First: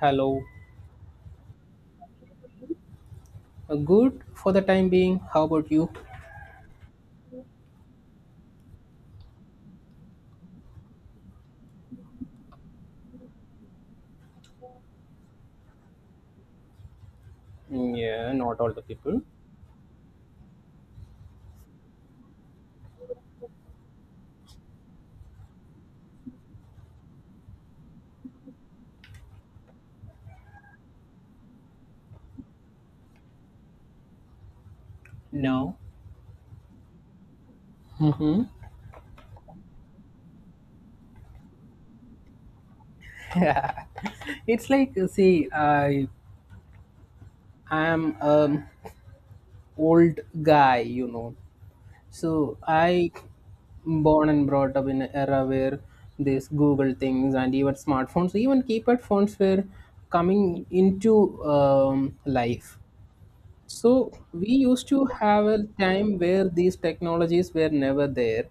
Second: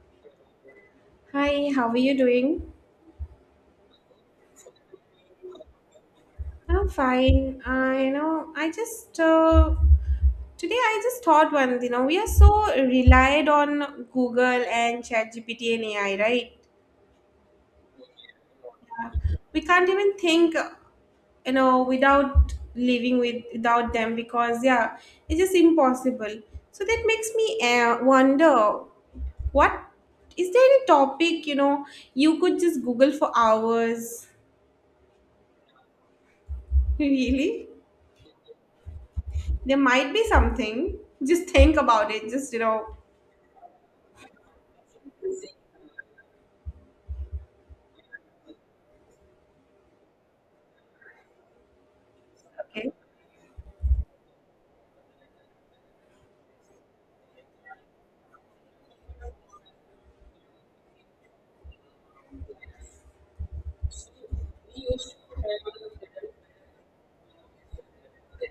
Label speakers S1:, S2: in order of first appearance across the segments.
S1: Hello.
S2: Hi, how are you doing?
S1: Good for the time being. How about you?
S2: I'm fine. I just today I just thought one. You know, we are so relied on Google and ChatGPT and AI, right?
S1: Yeah, not all the people.
S2: We can't even think, you know, without living with without them because yeah, it's just impossible. So that makes me wonder what is there any topic you know you could just Google for hours?
S1: No.
S2: Really?
S1: Mm-hmm.
S2: There might be something. Just think about it. Just, you know.
S1: It's like see, I am an old guy. So
S2: Okay.
S1: I born and brought up in an era where these Google things and even smartphones, even keypad phones were coming into life. So we used to have a time where these technologies were never there.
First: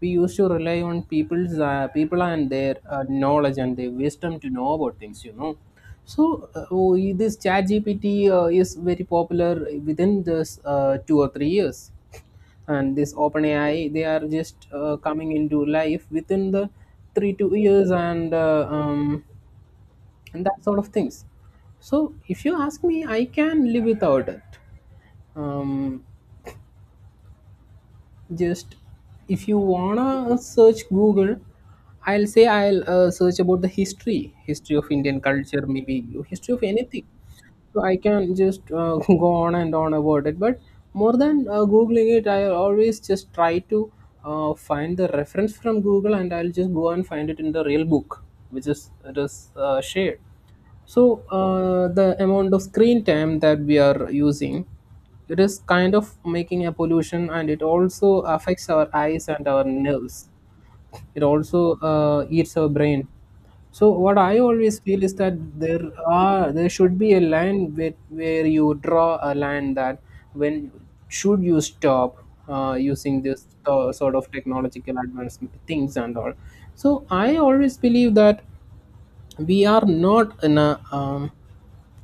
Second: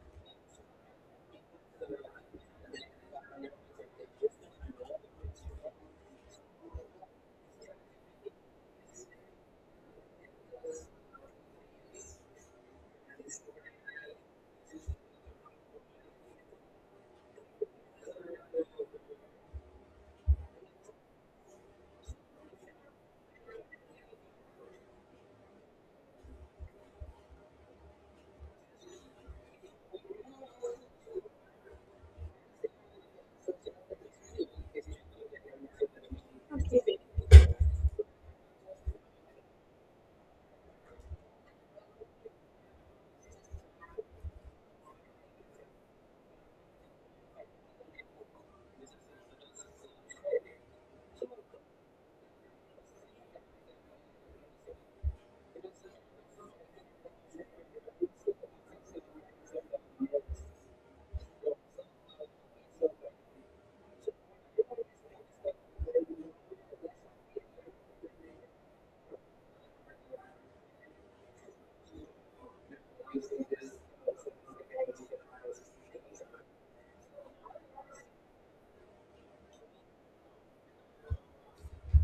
S1: We used to rely on people and their knowledge and their wisdom to know about things. So this ChatGPT is very popular within this 2 or 3 years, and this OpenAI they are just coming into life within the three two years, and that sort of things. So, if you ask me, I can live without it um, just if you wanna search Google, I'll say I'll search about the history of Indian culture, maybe history of anything. So I can just go on and on about it, but more than googling it, I always just try to find the reference from Google, and I'll just go and find it in the real book, which is it is shared. So the amount of screen time that we are using, it is kind of making a pollution, and it also affects our eyes and our nerves. It also eats our brain. So what I always feel is that there there should be a line where you draw a line that when should you stop using this sort of technological advancement things and all. So I always believe that we are not in a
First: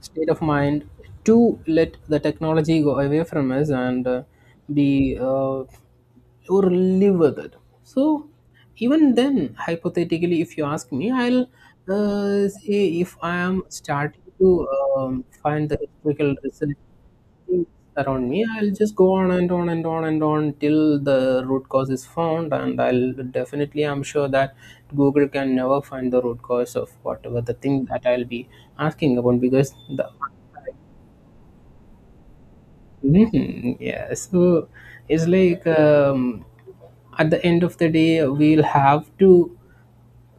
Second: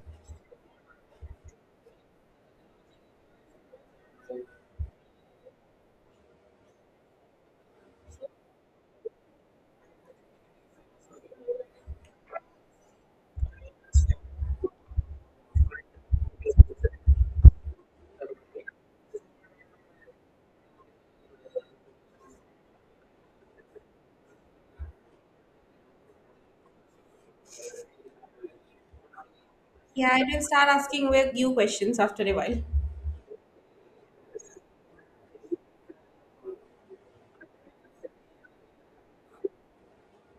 S1: state of mind to let the technology go away from us and be or live with it. So even then, hypothetically, if you ask me, I'll say if I am starting to find the historical research things around me, I'll just go on and on and on and on till the root cause is found, and I'll definitely, I'm sure that Google can never find the root cause of whatever the thing that I'll be asking about because the
S2: Yeah, I will start asking with you questions after a while.
S1: Mhm. Yeah, so it's like at the end of the day, we'll have to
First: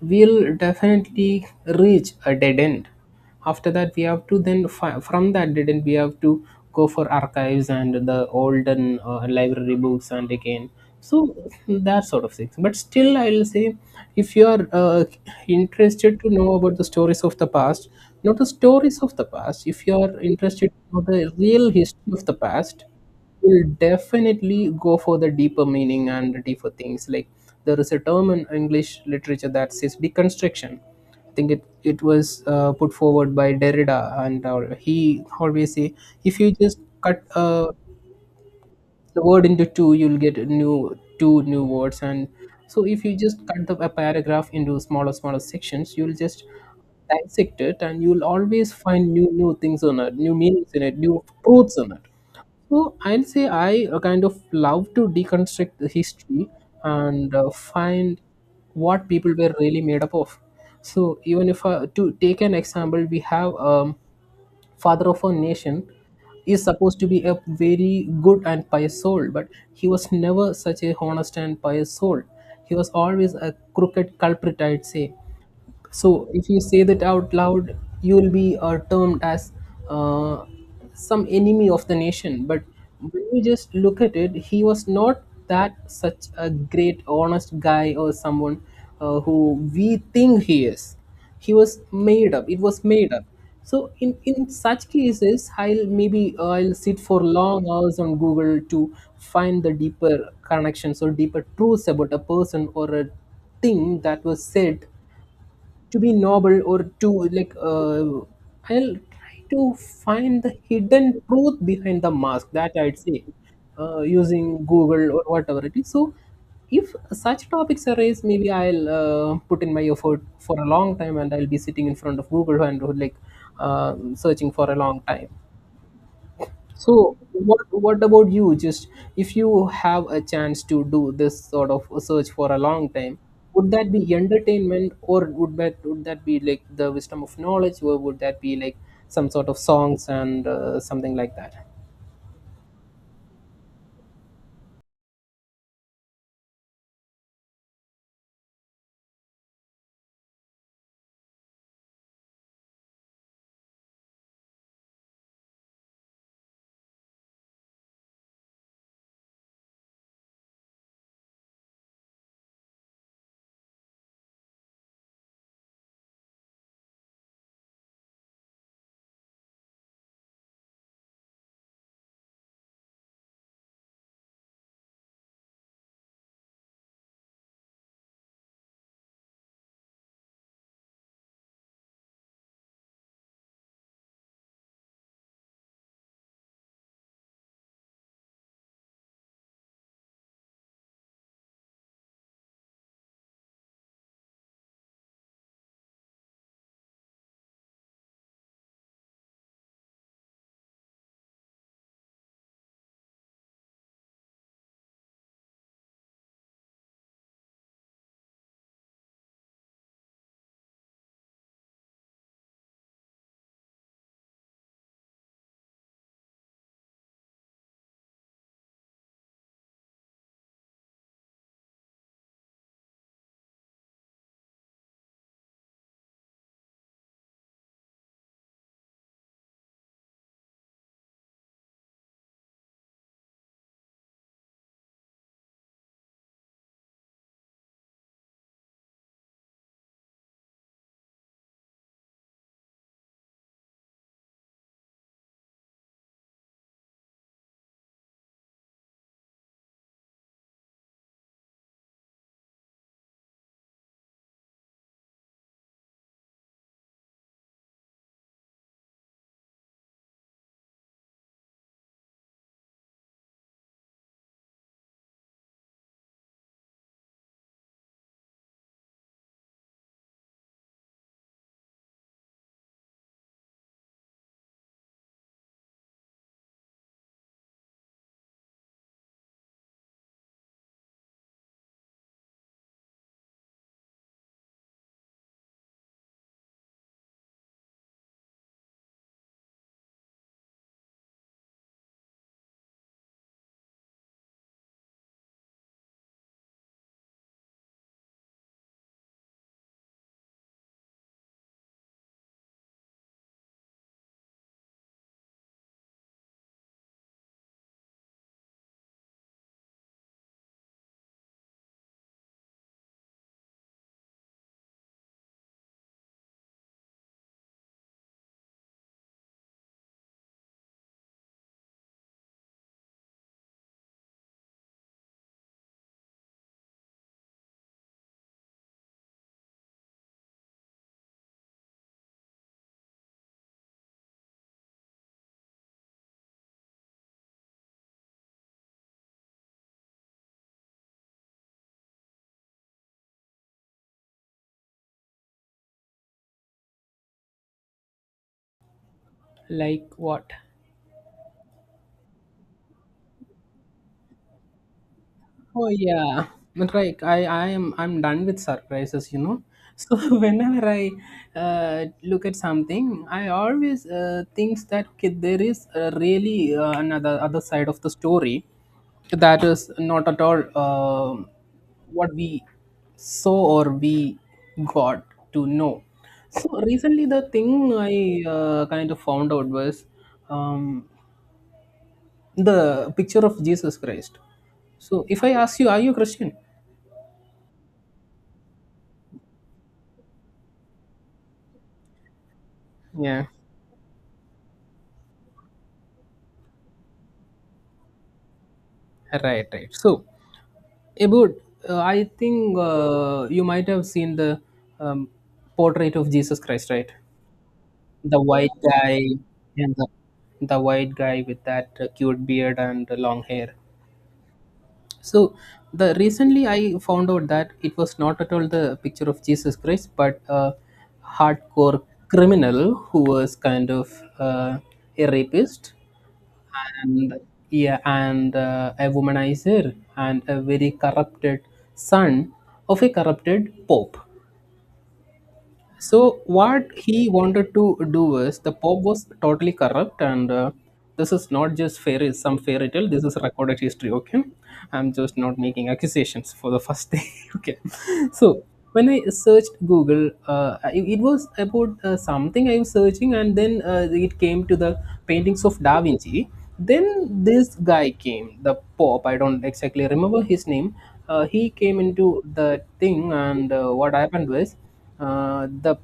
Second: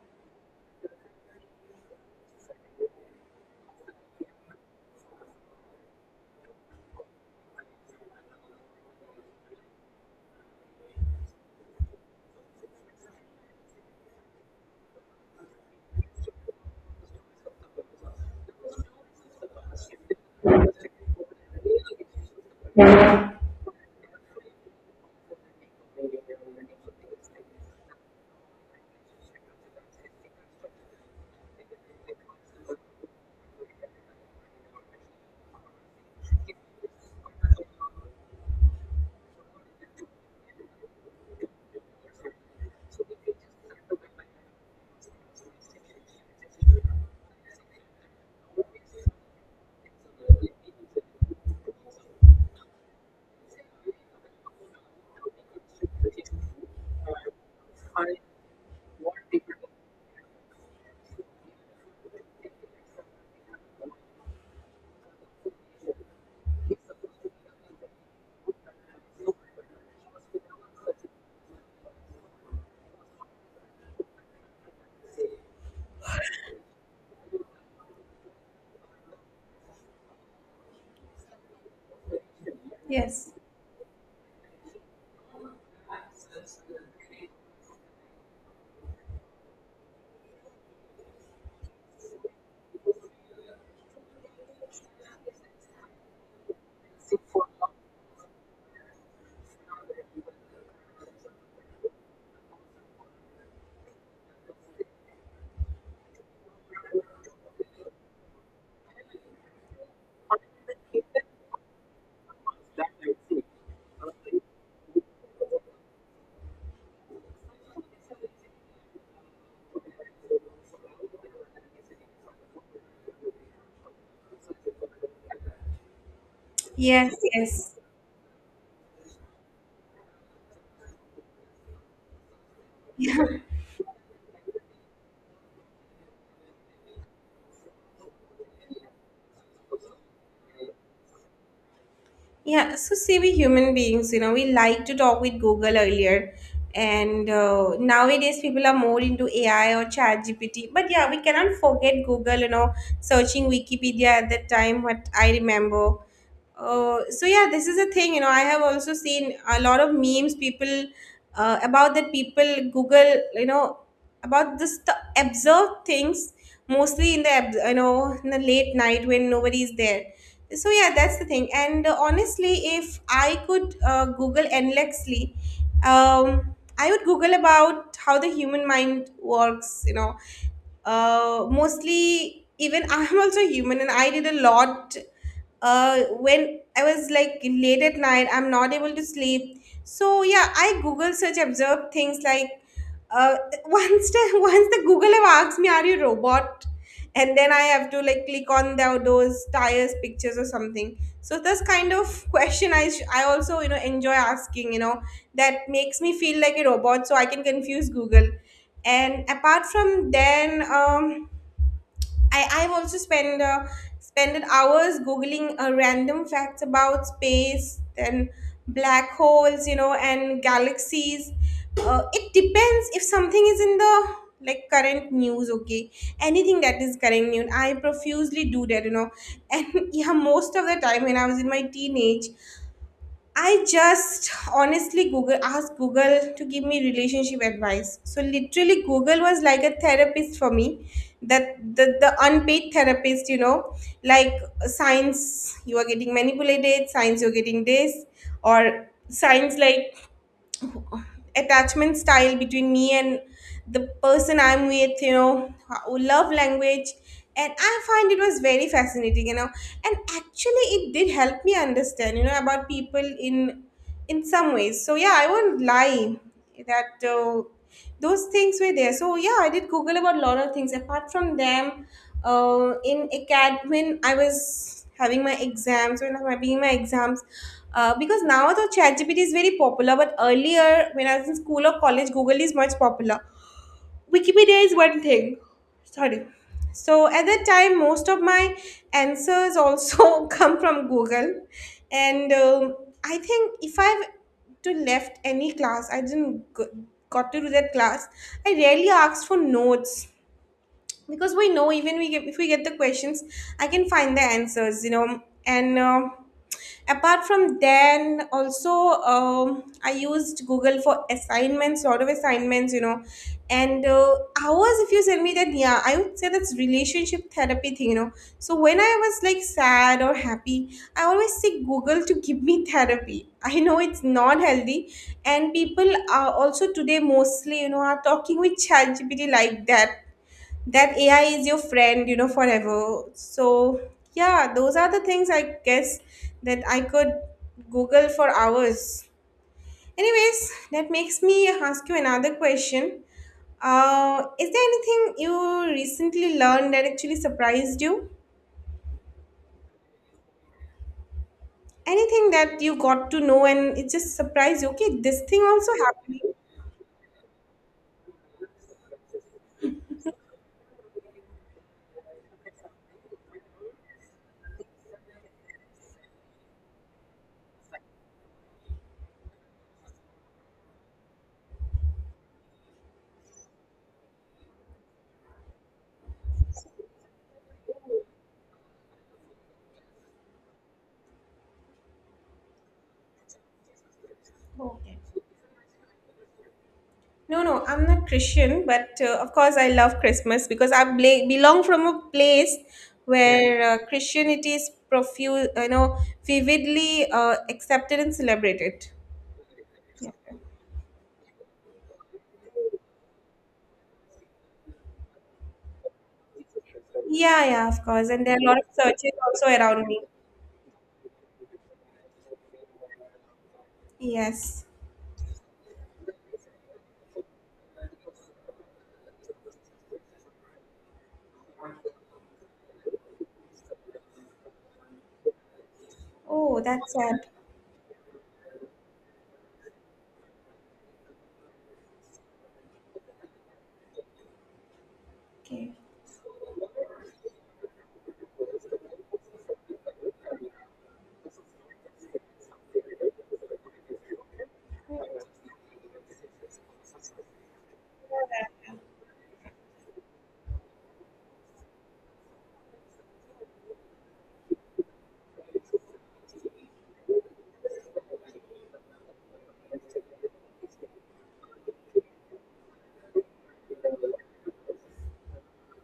S1: we'll definitely reach a dead end. After that, we have to then from that dead end, we have to go for archives and the olden library books, and again, so that sort of things. But still, I'll say if you are interested to know about the stories of the past, not the stories of the past, if you are interested to know the real history of the past, will definitely go for the deeper meaning and the deeper things. Like, there is a term in English literature that says deconstruction. I think it was put forward by Derrida, and he always say if you just cut a the word into two, you'll get a new two new words. And so if you just cut the a paragraph into smaller sections, you'll just dissect it, and you'll always find new things on it, new meanings in it, new truths on it. So I'll say I kind of love to deconstruct the history and find what people were really made up of. So even if to take an example, we have father of a nation, is supposed to be a very good and pious soul, but he was never such a honest and pious soul. He was always a crooked culprit, I'd say. So if you say that out loud, you will be termed as uh, some enemy of the nation. But when
S2: Yes.
S1: you just look at it, he was not that such a great, honest guy or someone who we think he is. He was made up. It was made up. So in such cases, I'll maybe I'll sit for long hours on Google to find the deeper connections or deeper truths about a person or a thing that was said to be noble, or to, like, I'll try to find the hidden truth behind the mask, that I'd say using Google or whatever it is. So if such topics arise, maybe I'll put in my effort for a long time, and I'll be sitting in front of Google and, like, searching for a long time. So
S2: Yes,
S1: what
S2: yes.
S1: what about you? Just if you have a chance to do this sort of search for a long time, would that be entertainment, or would that be like the wisdom of knowledge, or would that be like some sort of songs and something like that?
S2: Yeah, so see, we human beings, you know, we like to talk with Google earlier, and nowadays people are more into AI or Chat GPT. But yeah, we cannot forget Google, you know, searching Wikipedia at that time, what I remember. So yeah, this is a thing, you know, I have also seen a lot of memes, people about that people Google, you know, about this the observed things mostly in the, abs- you know, in the late night when nobody is there. So yeah, that's the thing, and honestly if I could google endlessly, I would google about how the human mind works, you know. Mostly even I'm also human and I did a lot when I was like late at night, I'm not able to sleep. So yeah, I Google search observed things like, uh, once the Google have asked me, "Are you a robot?" And then I have to like click on those tires pictures or something. So this kind of question I also, you know, enjoy asking. You know, that makes me feel like a robot, so I can confuse Google. And apart from then, I've also spent spended hours googling random facts about space and black holes, you know, and galaxies. It depends if something is in the like current news, okay. Anything that is current news, I profusely do that, you know. And yeah, most of the time when I was in my teenage, I just honestly Google asked Google to give me relationship advice. So literally Google was like a therapist for me. The unpaid therapist, you know, like signs you are getting manipulated, signs you're getting this, or signs like attachment style between me and the person I'm with, you know, ho- love language. And I find it was very fascinating, you know. And actually it did help me understand, you know, about people in some ways. So yeah, I won't lie that those things were there. So yeah, I did Google about a lot of things. Apart from them, in acad when I was having my exams, because now the ChatGPT is very popular, but earlier when I was in school or college, Google is much popular. Wikipedia is one thing. Sorry. So at that time, most of my answers also come from Google, and I think if I've to left any class, I didn't go, got to do that class. I rarely asked for notes because we know even if we get the questions I can find the answers, you know. And apart from then also, I used Google for assignments, lot of assignments, you know. And hours if you tell me that, yeah, I would say that's relationship therapy thing, you know. So when I was like sad or happy, I always say Google to give me therapy. I know it's not healthy, and people are also today mostly, you know, are talking with ChatGPT like that, that AI is your friend, you know, forever. So yeah, those are the things I guess that I could Google for hours. Anyways, that makes me ask you another question. Is there anything you recently learned that actually surprised you?
S1: Like what?
S2: Anything that you got to know and it just surprised you? Okay, this thing
S1: Oh
S2: also happened.
S1: yeah, but like I'm done with surprises. So whenever I look at something, I always thinks that okay, there is really another other side of the story that is not at all what we saw or we got to know. So recently, the thing I kind of found out was um, the picture of Jesus Christ.
S2: Okay.
S1: So if I ask you, are you a Christian?
S2: No, no, I'm not Christian, but of course I love Christmas because I bla- belong from a place
S1: Yeah,
S2: where Christianity is profuse, you know, vividly accepted and celebrated.
S1: right, right. So,
S2: Yeah.
S1: about I think you might have seen the um, portrait of Jesus Christ, right?
S2: Yeah, yeah, of course.
S1: The
S2: And there are a
S1: white
S2: lot of
S1: guy,
S2: churches also
S1: and the,
S2: around me.
S1: the white guy with that cute beard and long hair.
S2: Yes.
S1: So, the recently I found out that it was not at all the picture of Jesus Christ, but a hardcore criminal who was kind of uh, a rapist,
S2: Oh, that's
S1: and
S2: sad.
S1: yeah, and a womanizer, and a very corrupted son of a corrupted pope.
S2: Okay.
S1: So what he wanted to do was the Pope was totally corrupt, and this is not just fairy some fairy tale. This is recorded history. Okay, I'm just not making accusations for the first day. Okay, so when I searched Google, it was about something I was searching, and then it came to the paintings of Da Vinci. Then this guy came, the Pope. I don't exactly remember his name. He came into the thing, and what happened was. The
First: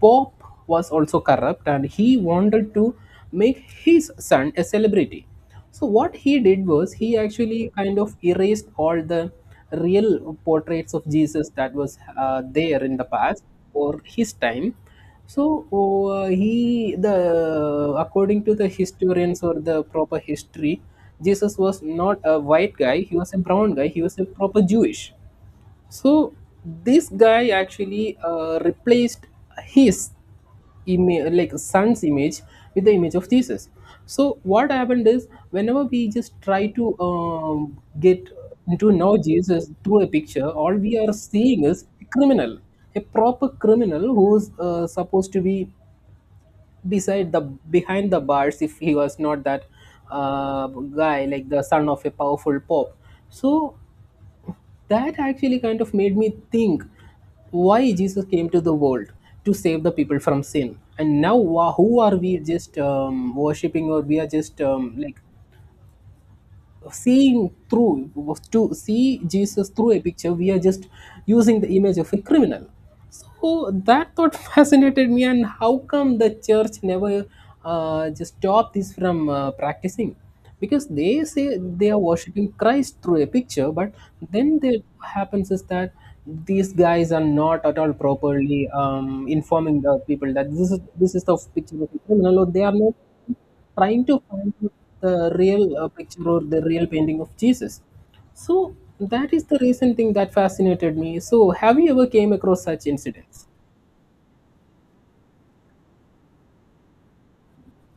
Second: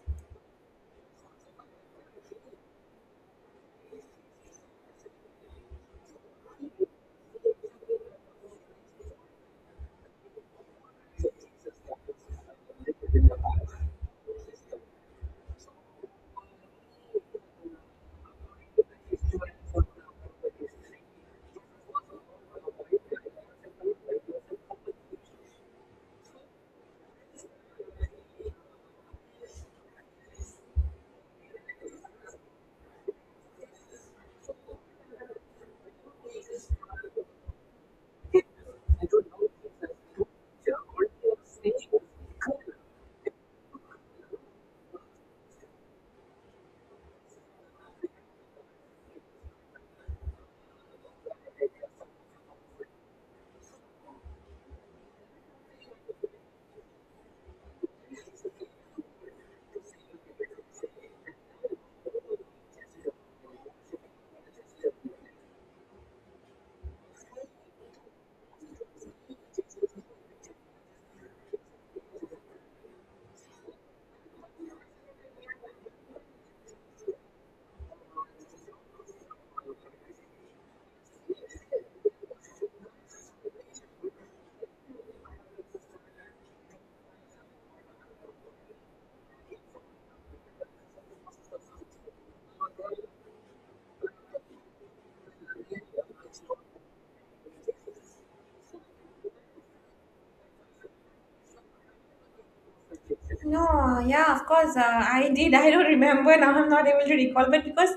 S1: Pope was also corrupt, and he wanted to make his son a celebrity. So, what he did was he actually kind of erased all the real portraits of Jesus that was there in the past or his time. So, he, the according to the historians or the proper history, Jesus was not a white guy, he was a brown guy, he was a proper Jewish. So this guy actually replaced his image, like son's image, with the image of Jesus. So what happened is, whenever we just try to get to know Jesus through a picture, all we are seeing is a criminal, a proper criminal who is supposed to be beside the behind the bars, if he was not that guy, like the son of a powerful pope. So that actually kind of made me think why Jesus came to the world to save the people from sin, and now who are we just worshipping, or we are just like seeing through, to see Jesus through a picture. We are just using the image of a criminal. So that thought fascinated me. And how come the church never just stopped this from practicing, because they say they are worshiping Christ through a picture. But then they what happens is that these guys are not at all properly informing the people that this is the picture of a criminal, or they are not trying to find out the real picture or the real painting of Jesus. So that is the recent thing that fascinated me. So have you ever came across such incidents?
S2: No, yeah, of course. I did. I don't remember now. I'm not able to recall, but because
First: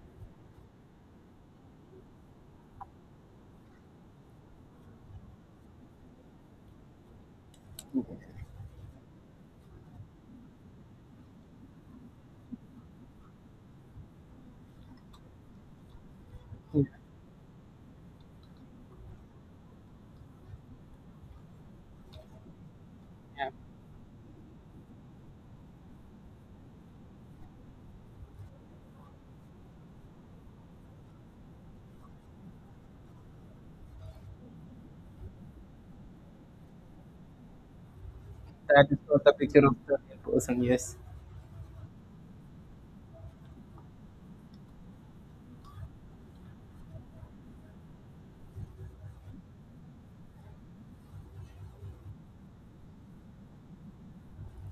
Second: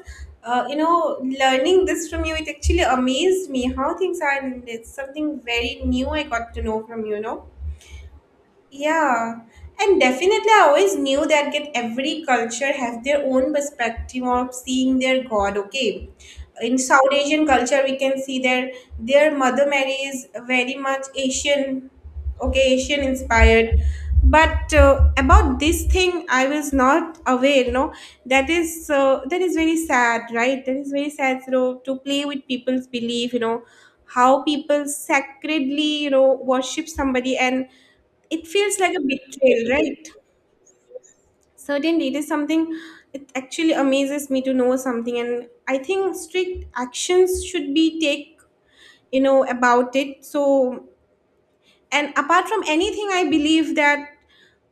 S2: you know, learning this from you, it actually amazed me how things are, and it's something very new I got to know from you, you know. Yeah, and definitely I always knew that get every culture have their own perspective of seeing their God. Okay, in South Asian culture we can see their Mother Mary is very much Asian, okay, Asian
S1: Yeah.
S2: inspired. But about this thing, I was not aware. No, that is very sad, right? That is very sad. You know, to play with people's belief. You know, how people sacredly, you know, worship somebody and it feels
S1: That
S2: like
S1: is
S2: a
S1: not the picture
S2: betrayal,
S1: of the
S2: right?
S1: real person. Yes.
S2: Certainly, it is something, it actually amazes me to know something. And I think strict actions should be take, you know, about it. So, and apart from anything, I believe that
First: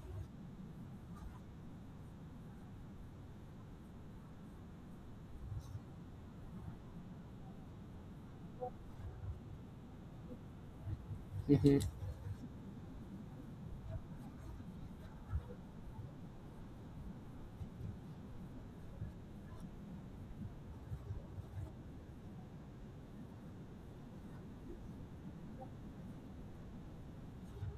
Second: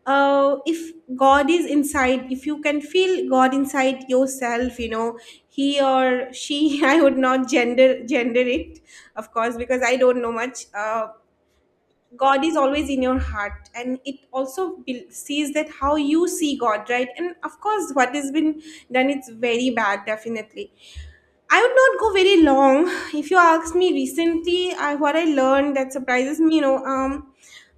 S2: if God is inside, if you can feel God inside yourself, you know, he or she, I would not gender it, of course, because I don't know much.
S1: Mm-hmm.
S2: God is always in your heart, and it also be- sees that how you see God, right? And of course what has been done, it's very bad, definitely. I would not go very long. If you ask me recently, I, what I learned that surprises me, you know,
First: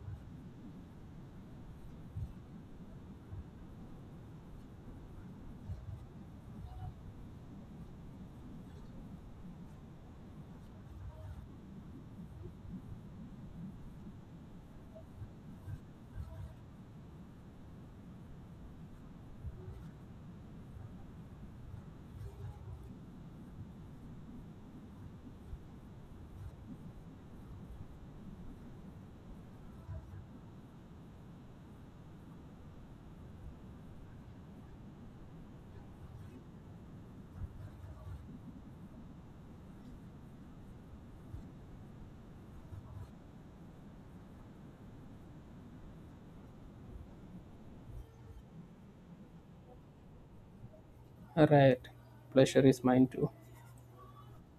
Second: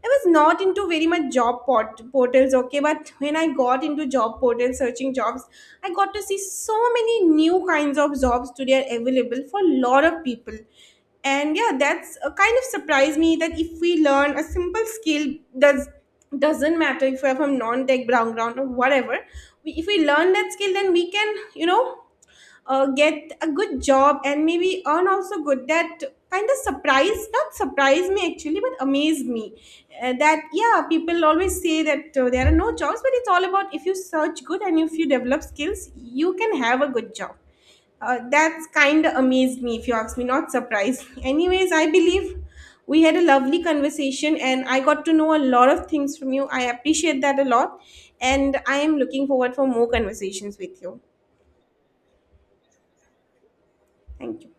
S2: I was not into very much job port- portals, okay, but when I got into job portals, searching jobs, I got to see so many new kinds of jobs today are available for a lot of people. And yeah, that's a kind of surprised me that if we learn a simple skill, does doesn't matter if we're from non-tech background or whatever, we, if we learn that skill, then we can, you know, get a good job and maybe earn also good. That kind of surprise, not surprise me actually, but amazed me. That, yeah, people always say that there are no jobs, but it's all about if you search good and if you develop skills, you can have a good job. That's kind of amazed me if you ask me, not surprised. Anyways, I believe we had a lovely conversation and I got to know a lot of things from you. I appreciate that a lot, and I am looking forward for more conversations with you.
S1: All right. Pleasure is mine too.
S2: Thank you.